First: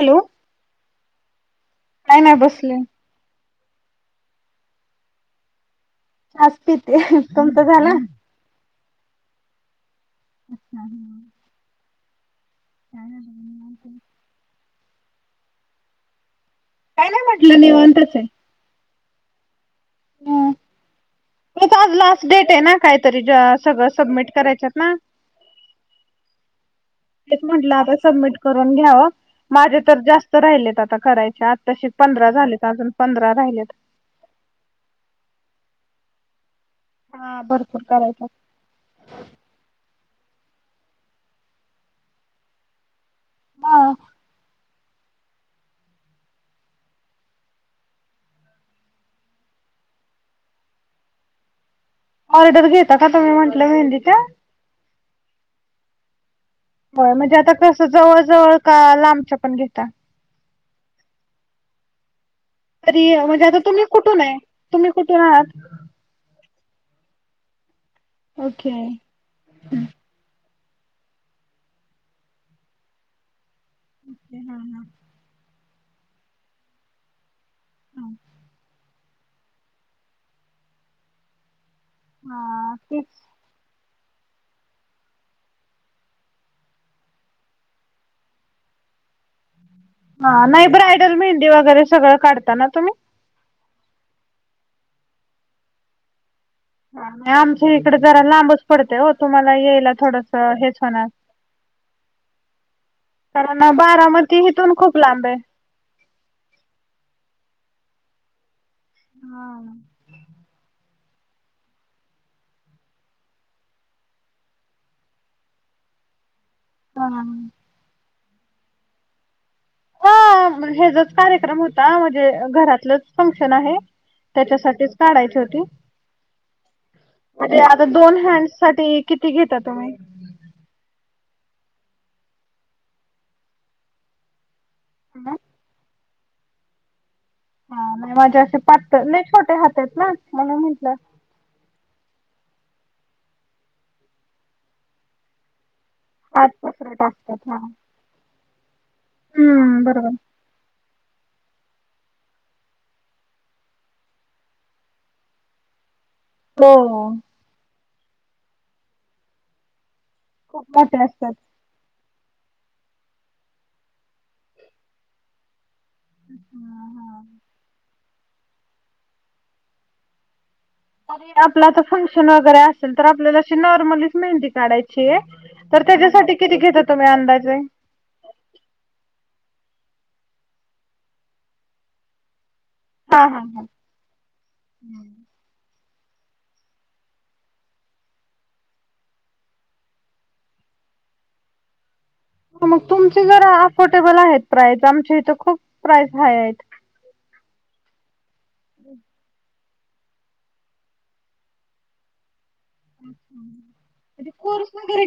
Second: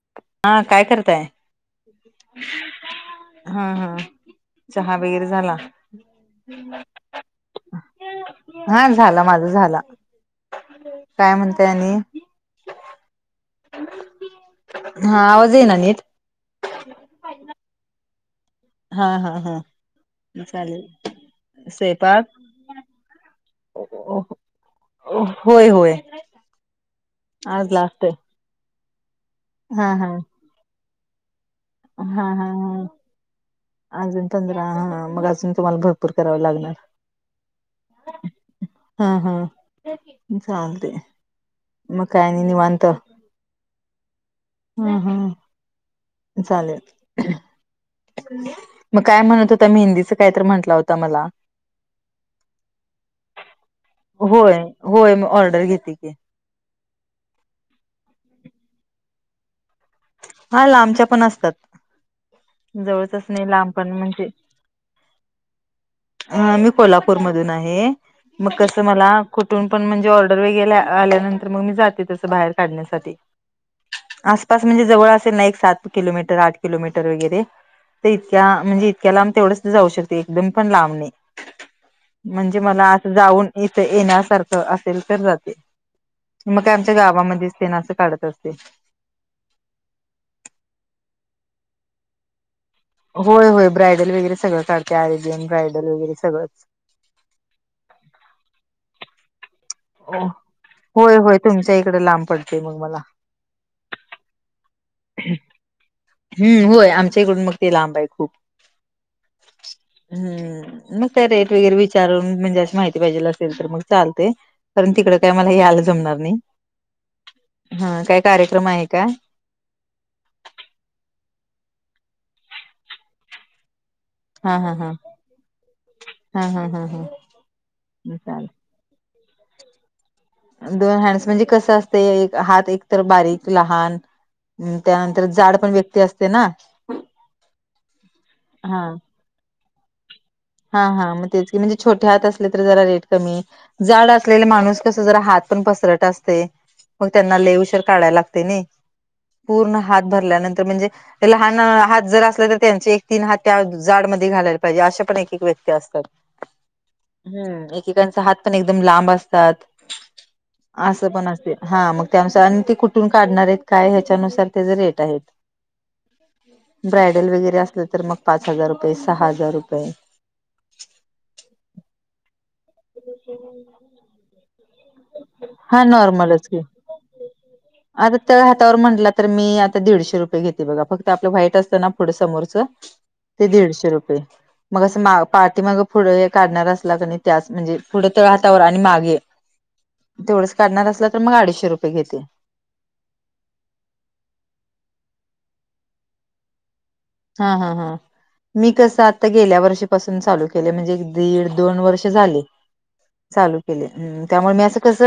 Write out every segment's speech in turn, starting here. Hello हा. काय करताय? काय नाही बसले हा हा चहा वैगरे झाला? ते तुमच झाला? हा झाला माझ झाला. काय म्हणत आणि? [unintelligible] हा आवाज येईना नीट. काय नाही म्हटलं निवांतच आहे. हा हा हा चालेल [unintelligible] आज लास्ट स्वयंपाक डेट आहे ना कायतरी जास्तीत होय होय. ते आज म्हंटलं आता लास्ट आहे सबमिट करून घ्याव माझे हा तर हा जास्त राहिलेत आता करायच्या तसे हा पंधरा हा झालेत हा अजून पंधरा राहिलेत. अजून पंधरा ह मग अजून तुम्हाला भरपूर कराव लागणार. हा भरपूर करायच. हा हा चालते मग काय नी निवांत. हा हम हम चालेल. मग काय म्हणत होता? मेहंदी काय तर म्हंटलं होता मला. ऑर्डर घेता का तुम्ही म्हटलं मेहंदीच? होय होय म ऑर्डर घेते की. होय म्हणजे आता तस जवळ जवळ का लांबच्या पण घेता? हा ला आबच्या पण असतात. तरी जवळचच म्हणजे नाही आता लांब तुम्ही पण कुठून म्हणजे आहे तुम्ही कुठून आहात. मी कोल्हापूरमधून आहे मग कस ओके मला कुठून पण म्हणजे ऑर्डर वगै आल्यानंतर मग मी जाते तस बाहेर काढण्यासाठी हा आसपास हा म्हणजे जवळ सात किलोमीटर आठ किलोमीटर वगैरे तर हा इतक्या म्हणजे इतक्याला लांब तेवढंच जाऊ शकते एकदम पण लांबणी म्हणजे हा मला तेच जाऊन इथं येण्यासारखं असेल तर जाते. मग का आमच्या गावामध्येच तेन असं काढत असते. हा नाही ब्रायडल मेहंदी वगैरे सगळं काढता ना तुम्ही? होय होय ब्रायडल वगैरे सगळं काढते आरेबियन ब्रायडल वगैरे सगळंच. आमच्या इकडे जरा लांबच पडतय हो तुम्हाला येईल होय होय तुमच्या इकडे लांब पडते मग मला. कार ना बारामती हिथून खूप लांब आहे. हम्म होय आमच्या इकडून मग ते लांब आहे खूप. हा हम्म मग का रेट वगैरे विचारून म्हणजे अशी माहिती पाहिजे असेल तर मग चालते. कारण तिकडं काय मला हेयला जमणार नाही. [unintelligible] काय कार्यक्रम आहे का? हा हेचाच कार्यक्रम होता म्हणजे घरातलंच फंक्शन आहे. हा हा हा त्याच्यासाठीच काढायची होती हा हा हा हा आता दोन चालेल हँड साठी किती घेता तुम्ही? दोन हँड्स म्हणजे कसं असते हात एकतर बारीक लहान हम् त्यानंतर हा जाड पण व्यक्ती असते ना ह नाही माझे असे पा हा नाह छोटे हात आहेत ना. म्हणून हा म्हटलं. हा म म्हणजे छोटे हात असले ज रेट जाड असलेल माणूस कस जरा हात पण पसरत अस हात पसरट मग त्यांना असतात ले हा. उशीर काढायला लागते नाही पूर्ण हम्म हात बरोबर भरल्यानंतर म्हणजे लहान हात जर असले तर त्यांचे एक तीन हात त्या जाड मध्ये घालायला पाहिजे असे पण व्यक्ती असतात. हो. हम्म एकेकांचा हात पण एकदम लांब असतात खूप मोठे असं पण असतात. असे. हा मग त्यानुसार आणि ते कुठून काढणार आहेत काय ह्याच्यानुसार त्याचा रेट आहेत. हां, हां. ब्रायडल वगैरे असलं तर मग पाच हजार रुपये सहा हजार रुपये. र आपला आता फंक्शन वगैरे असेल तर आपल्याला जशी नॉर्मलच मेहंदी. काढायची हा तर त्याच्यासाठी नॉर्मलच किती की घेत तुम्ही अंदाजे आता तळ हातावर म्हटला तर मी आता दीडशे रुपये घेते बघा फक्त आपलं वाईट असतं ना पुढं समोरच हा हा ते हा. दीडशे रुपये मग असं. पार्टी मग पुढं हे काढणार असला क त्याच म्हणजे पुढं त हातावर आणि मागे तेवढंच काढणार असलं तर मग अडीशे रुपये घेते. मग तुमची घर अफोर्डेबल आहेत प्राइस आमच्या इथं खूप प्राइस हाय आहेत. हा हा हा. मी कसं आता गेल्या वर्षीपासून चालू केलं म्हणजे दीड दोन वर्ष झाले. चालू केलेय म्हणजे त्यामुळे मी कोर्स असं कस. वगैरे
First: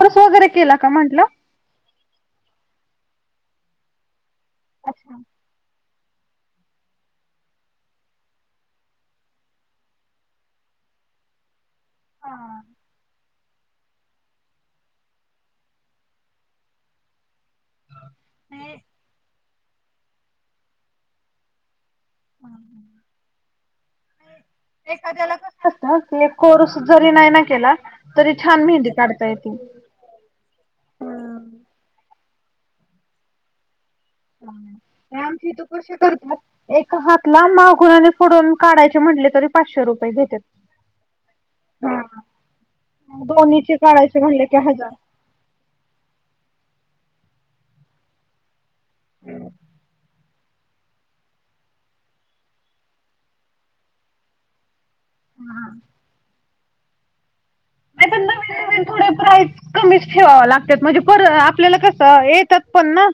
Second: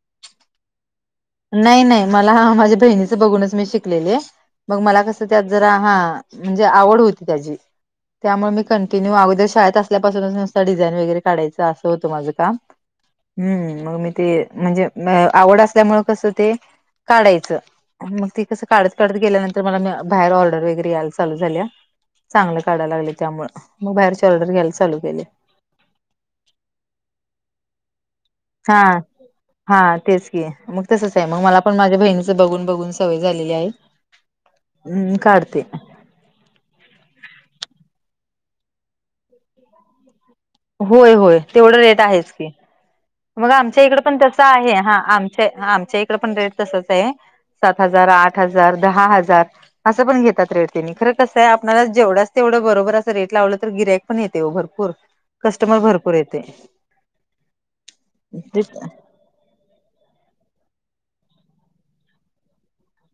पस वगैरे केला का म्हंटलं. नाही नाही मला हा माझ्या बहिणीच बघूनच मी शिकलेले मग मला अच्छा कसं त्यात जरा हा. म्हणजे आवड होती त्याची त्यामुळे मी कंटिन्यू अगोदर शाळेत असल्यापासून नुस डिझाईन वगैरे काढायंच अस. त माझ का् मग मी ते म्हणजे आवड असल्यामुळे कस ते काढायचं मग ते कसं काढत काढत गेल्यानंतर तर मला बाहेर ऑर्डर वगैरे यायला चालू झाली. चांगलं काढयला लागले त्यामुळ मग बाहेरचे ऑर्डर घ्यायला चालू केली. आ त एक कोर्स जरी नाही ना केला तरी छान हा. मेहंदी काढता येते. हा तेच. मग तसच आहे मग हं. मला पण माझ्या बहिणीच बघून बघून सवय झालेली आहे. हम्म हा आमचे काढते तू कसे करतात. एका हात ला मागून आणि पुडून काढायचे म्हटले तरी पाचशे रुपये घेते. होय होय तेवढं रेट आहेच की मग दोन्हीचे आमच्या इकड पण काढायचे त्यासं म्हणले की आहे हजार. हा आमच्या आमच्या पण रेट तसच आहे सात हजार आठ हजार दहा हजार असं पण घेतात रेट नी खरं कसं आहे आपल्याला जेवढ्याच तेवढं बरोबर असं रेट लावलं तर गिऱ्हाईक पण येते भरपूर कस्टमर भरपूर येते. नाही पण ते नवीन नवीन थोडे प्राईस कमीच ठेवावा लागतात म्हणजे पर आपल्याला कसं येतात पण ना.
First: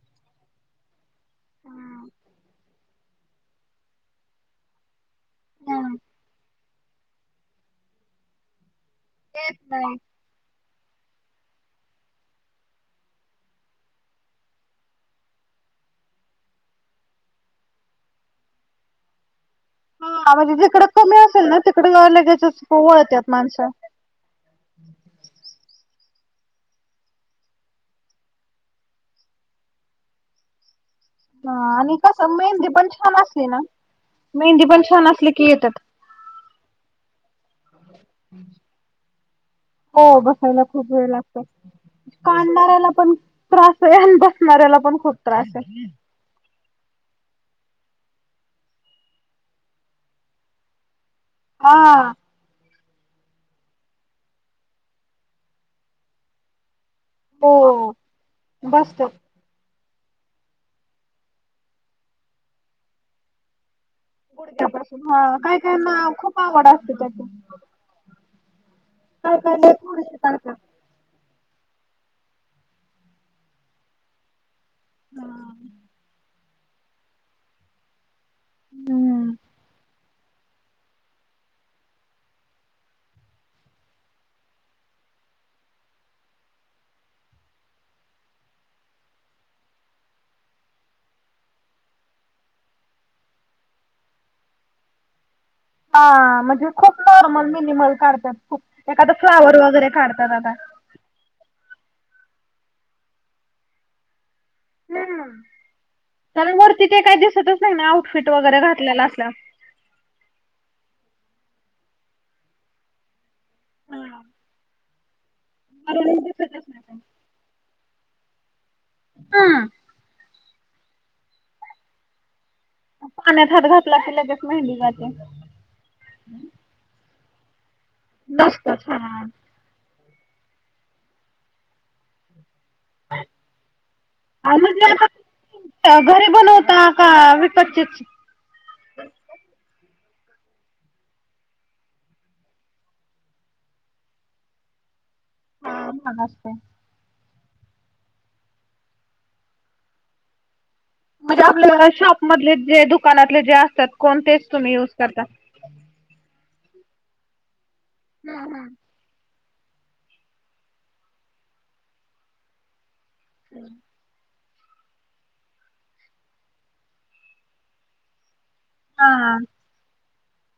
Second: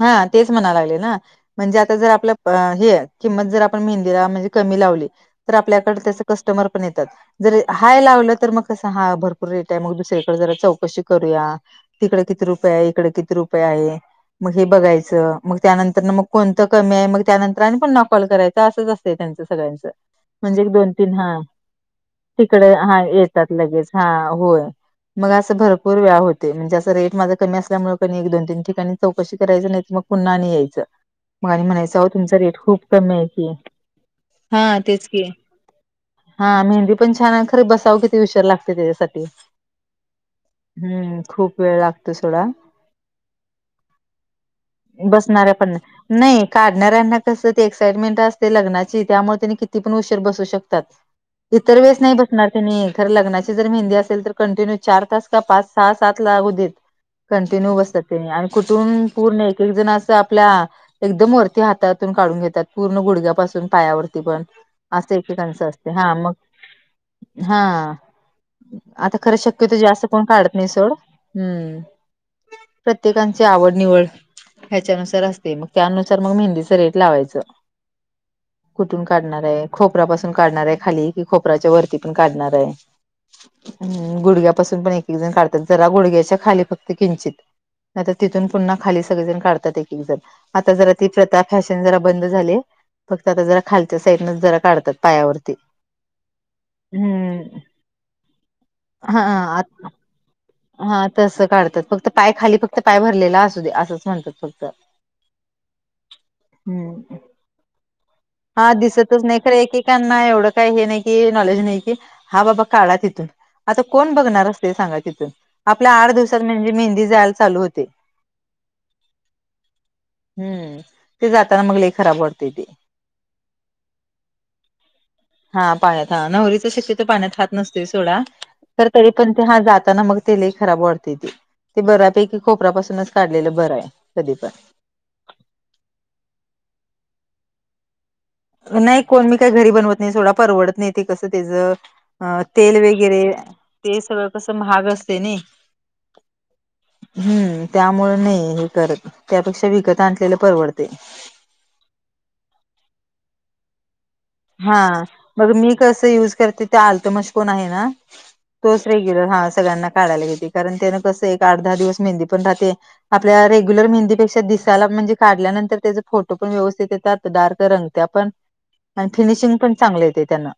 हा तेच म्हणायला लागले ना म्हणजे आता जर आपलं हे. किंमत जर आपण मेहंदीला म्हणजे कमी लावली. तर आपल्याकडे तस कस्टमर पण येतात जर हाय लावलं तर मग कस? भरपूर येत रेट आहे नाही. मग दुसरकडे जरा चौकशी करूया तिकडे किती रुपये आहे इकडे किती रुपये आहे. मग हे बघायचं मग त्यानंतर मग कोणतं कमी आहे मग त्यानंतर आणि पण नॉकॉल करायचं असंच असतं त्यांचं सगळ्यांच. हा म्हणजे जिकडं दोन तीन कमी हा असेल ना तिकडे लगेचच तिकडे हा वळत्यात येतात माणसं. लगेच. हा होय. मग असं भरपूर वेळा होते म्हणजे असं रेट माझं कमी असल्यामुळे क एक दोन तीन ठिकाणी चौकशी करायच नाही तर मग पुन्हा आणि यायचं. मग आणि हा म्हणायचं हो कसं तुमचा रेट मेहंदी खूप पण कमी छान आहे असली की ना हा मेहंदी पण तेच छान की असली येतात. हा मेहंदी पण छान आहे खरे बसावं किती उशिर लागते त्याच्यासाठी हो बसायला खूप वेळ हम्म लागतो खूप वेळ लागतो सोडा काडणाऱ्याला पण त्रास आहे आणी बसणाऱ्यांना पण खूप त्रास बसणाऱ्या पण आहे. नाही काढणार्‍याना कसं ते एक्साइटमेंट असते लग्नाची त्यामुळे त्याने किती पण उशीर बसू शकतात. हा इतर वेळेस नाही बसणार त्यांनी तर लग्नाची जर मेहंदी असेल तर कंटिन्यू चार तास का पाच सहा सात लागू देत. हो कंटिन्यू बसतात त्यांनी आणि बसत कुठून पूर्ण एक एक जण आपल्या एकदम वरती हातातून काढून घेतात पूर्ण गुडघ्या पाासून पायावर पण गुडघ्यापासून असं हा काय एकेकांच काय असते ना हा मग खूप आवड असते त्याची हा आता खरं काय काय लय शक्यतो जास्त थोडीशी कोण काढत काढतात. नाही सोड हम्म प्रत्येक ची आवड निवड ह्याच्यानुसार असते मग त्यानुसार मग मेहंदीच रेट लावायचं कुठून हम्म काढणार आहे खोप खोपऱ्यापासून काढणार आहे खाली की खोपऱच्या वरती पण काढणार आहे हम गुडघ्यापासून पण एक एक जण काढतात जरा गुडघ्याच्या खाली फक्त किंचित नाही तर तिथून पुन्हा खाली सगळेजण काढतात एक एक जण आता जरा ती प्रथा फॅशन जरा बंद झाली फक्त आता जरा खालच्या साईडनच जरा काढतात पायावरती हा म्हणजे खूप नॉर्मल हम्म मिनिमल काढतात खूप एखाद फ्लावर हा वगैरे काढतात आता हा तसं काढतात फक्त पाय खाली फक्त पाय भरलेला असू दे असंच म्हणतात फक्त हम त्या वरती ते हम्म काही दिसतच नाही ना आउटफिट वगैरे घातलेला असल्या त्यांना एवढं काही हे नाही की नॉलेज नाही की हा बाबा काढा तिथून आता कोण बघणार असते सांगा तिथून आपल्या आठ वरूनच दिवसात दिसतच म्हणजे नाही मेहंदी जायला चालू होते हा हम्म ते जाताना मगला खराब वाटते ते पाण्यात हात घातला की लगेच मेहंदी जाते हा पाण्यात हा नवरीचा शेक्यतो पाण्यात हात नसतोय सोडा नसत तर तरी छान पण ते हा जाताना मग ते लई खराब वाटते ते बऱ्यापैकी खोपऱ्यापासूनच काढलेलं बरं आहे कधी पण म्हणजे आता घरी बनवता का विकतचीच नाही कोण मी काही घरी बनवत नाही सोडा परवडत नाही ते कसं त्याचं अ तेल वगैरे ते सगळं कसं महाग असते ना हा महाग असतय हम्म त्यामुळें नाही हे करत त्यापेक्षा विकत आणलेले परवडते म्हणजे आपल्या शॉप मधले जे दुकानातले जे असतात कोणते हा मग मी कस यूज करते तो आलतमश कोण आहे ना हम्म तो रेग्युलर हा सगळ्यांना काढायला घेते कारण त्यान कसं एक आठ दहा दिवस मेंदी पण राहते आपल्या रेग्युलर मेंहदीे पेक्शा दिस त्याला म्हणजे काढल्यानंतर त्याचे फोटो पण व्यवस्थित येतात डार्क रंगत्या पण आणि हम्म फिनिशिंग पण चांगलं येते त्यांना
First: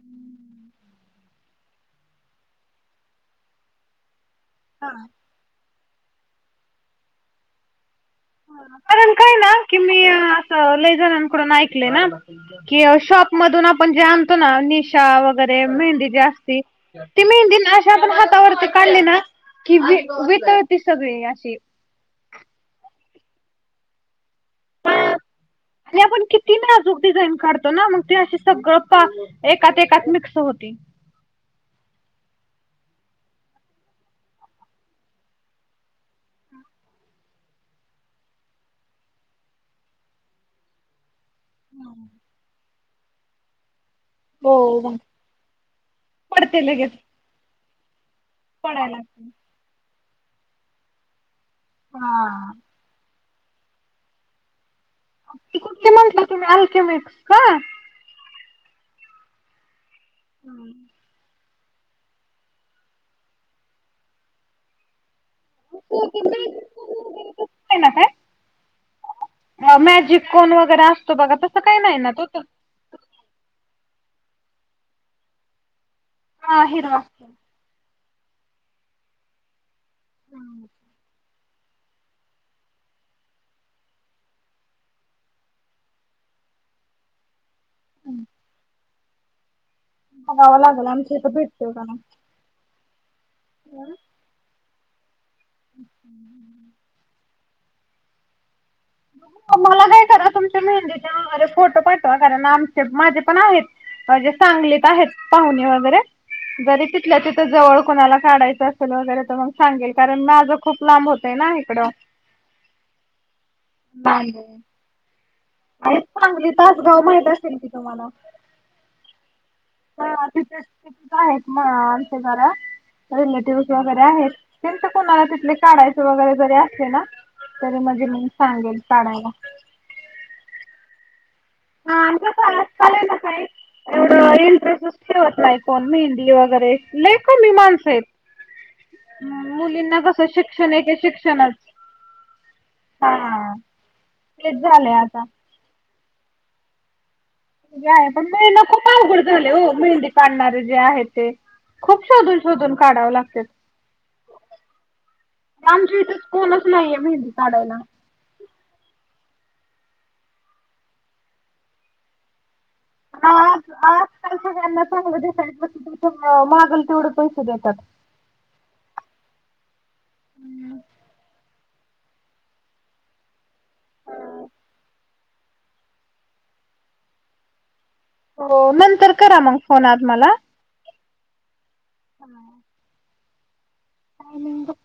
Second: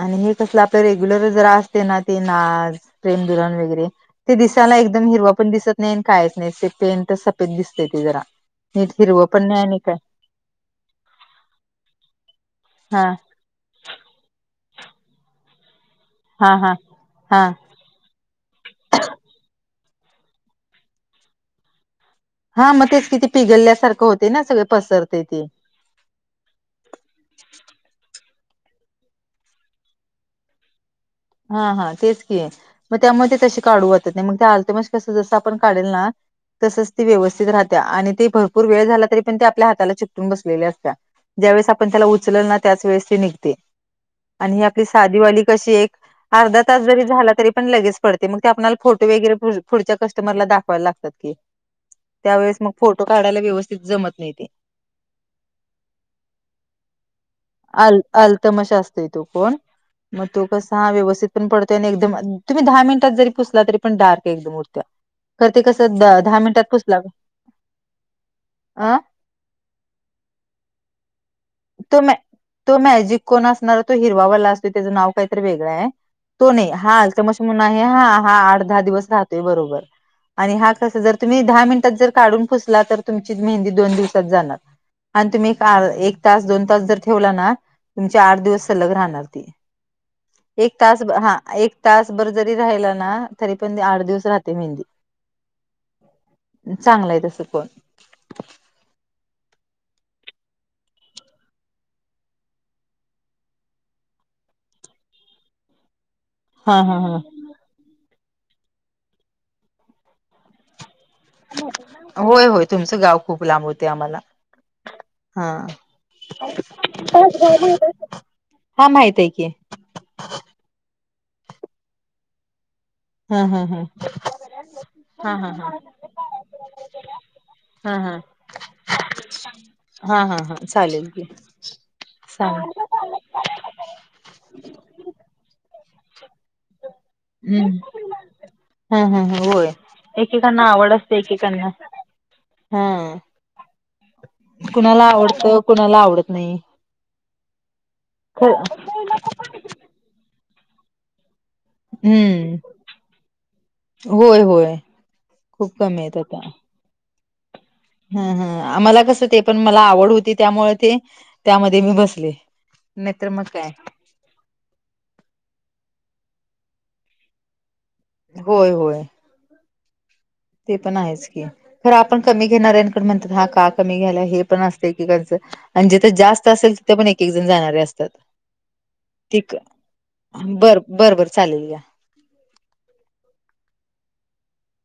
आणि हे कसलं आपलं रेग्युलर जरा असते ना ते नाच प्रेम धुरण वगैरे ते दिस त्याला हा एकदम हिरवा पण दिसत नाही काहीच नाही स पेन तर सफेद दिसत ते जरा नीट कारण हिरवं काय पण ना नाही आणि की काय मी अस ले जनाकडून ऐकल ना की हा शाॅप मधून आपण जे आणतो ना निशा वगैरे मेहंदी जी हा असती हा ती हा मेहंदी आपण हातावर काढले ना की वितळती सगळी अशी हा मग तेच किती पिघलल्यासारखं होते ना सगळे पसरते ते आणि आपण किती नाजूक डिझाईन काढतो ना मग ते असे सगळं एकात एकात ममिक्स होती हा हा तेच की आहे मग त्यामुळे ते तसे काढू वाटत नाही मग ते आलत म कसं जसं आपण काढेल ना तसच ती व्यवस्थित राहत्या आणि त भरपूर वेळ झाला तरी पण त्या आपल्या हाताला चिटकवून बसलेले असते ज्यावेेळेस आपण त्याला उचलल ना त्यांचं वेळेस त निघते हो आणि ही आपली मग साधीवाली कशी एक अर्धा पडते तास लगेच जरी झाला तरी पण लगेच पडते मग ते आपला पडायला फोटो लागते वगैरे पुढच्या कस्टमरला दाखवायला लागतात की हा त्यावेेळेस मग फोटो काढायला व्यवस्थित जमत नाही ते कुठे म्हणलं तुम्ही अल्केमिक्स का आल आल्तमशा असतेय तो कोण मग तो कसा हा व्यवस्थित पण पडत त्याने एकदम तुम्ही दहा मिनिटात जरी पुसला तरी पण डार्क एकदम उरत्या कर ते कस दहा मिनिटात पुसला नाही ना काय अ मॅजिक कोन वगैरे असतो बघा तसं काही नाही ना तो तर तो मॅजिक कोण असणार तो हिरवावाला असतो त्याचं नाव काहीतरी वेगळं आहे. तो नाही हा अतमशे म्हून आहे हा हा आठ दहा दिवस राहतोय बरोबर. आणि हा कसा जर तुम्ही दहा मिनिटात जर काढून पुसला तर तुमची मेहंदी दोन दिवसात जाणार. आणि तुम्ही एक. तास दोन तास जर ठेवला ना तुमचे आठ दिवस सलग राहणार त. बघावं एक लागेल तास आमच्या इथं हा भेटतोय एक का नाही तास बर. जरी राहिला ना तरी पण आठ दिवस राहते मेहंदी. चांगलं आहे तसं कोण. मला काय करा तुमच्या मेहंदीच्या नावे फोटो पाठवा कारण आमचे माझे पण आहेत. माझे सांगलीत आहेत पाहुणे वगैरे. हा जरी हा हा तिथल्या तिथ जवळ कोणाला काढायचं असेल वगैरे तर मग सांगेल कारण मी. खूप लांब होतय ना इकडं. होय होय तुमचं गाव खूप लांब होत. [unintelligible] हा आहेत चांगली तासगाव माहित असेल की तुम्हाला हा माहित आहे की. [unintelligible] [unintelligible] हा हा रिलेटिव्हस हा वगैरे आहेत त्यांच कुणाला हा हा तिथले हा. काढायच वगैरे जरी असते ना तरी हा मजे हा मी सांगेल काढायला. हा हा हा चालेल की सां. यवठे इंटरेस्ट ठेवत नाही मेहंदी वगैरे लय मी हम्म माणसे. हम् हम होय एकेकांना शिक्षण आवड एके असते शिक्षणच एकेकांना. हा तेच झालंय कुणाला आता आवडत कुणाला आवडत नाही. आहे पण मेहना खूप अवघड झाले हो मेहंदी काढणारे जे आहे ते. खूप शोधून हम्म शोधून काढाव लागत होय होय खूप कमी आमचा कोण. नाही मेहंदी काढायला. ह ह मला कसं ते पण मला आवड होती त्यामुळे ते त्यांमध्ये मी बसले. नाही तर मग काय. का सगळ्यांना चांगलंय मागले तेवढे पैसे देतात. होय होय. ते पण आहेच की खरं आपण कमी घेणाऱ म्हणतात हा का कमी घ्याय हे पण असते की त्यांच. आणि जिथे जास्त असेल तिथे पण एक एक जण जाणारे असतात. हो नंतर करा ठीक मग फोन आज मला. बर बर बर चालेल या. [unintelligible] टामिंग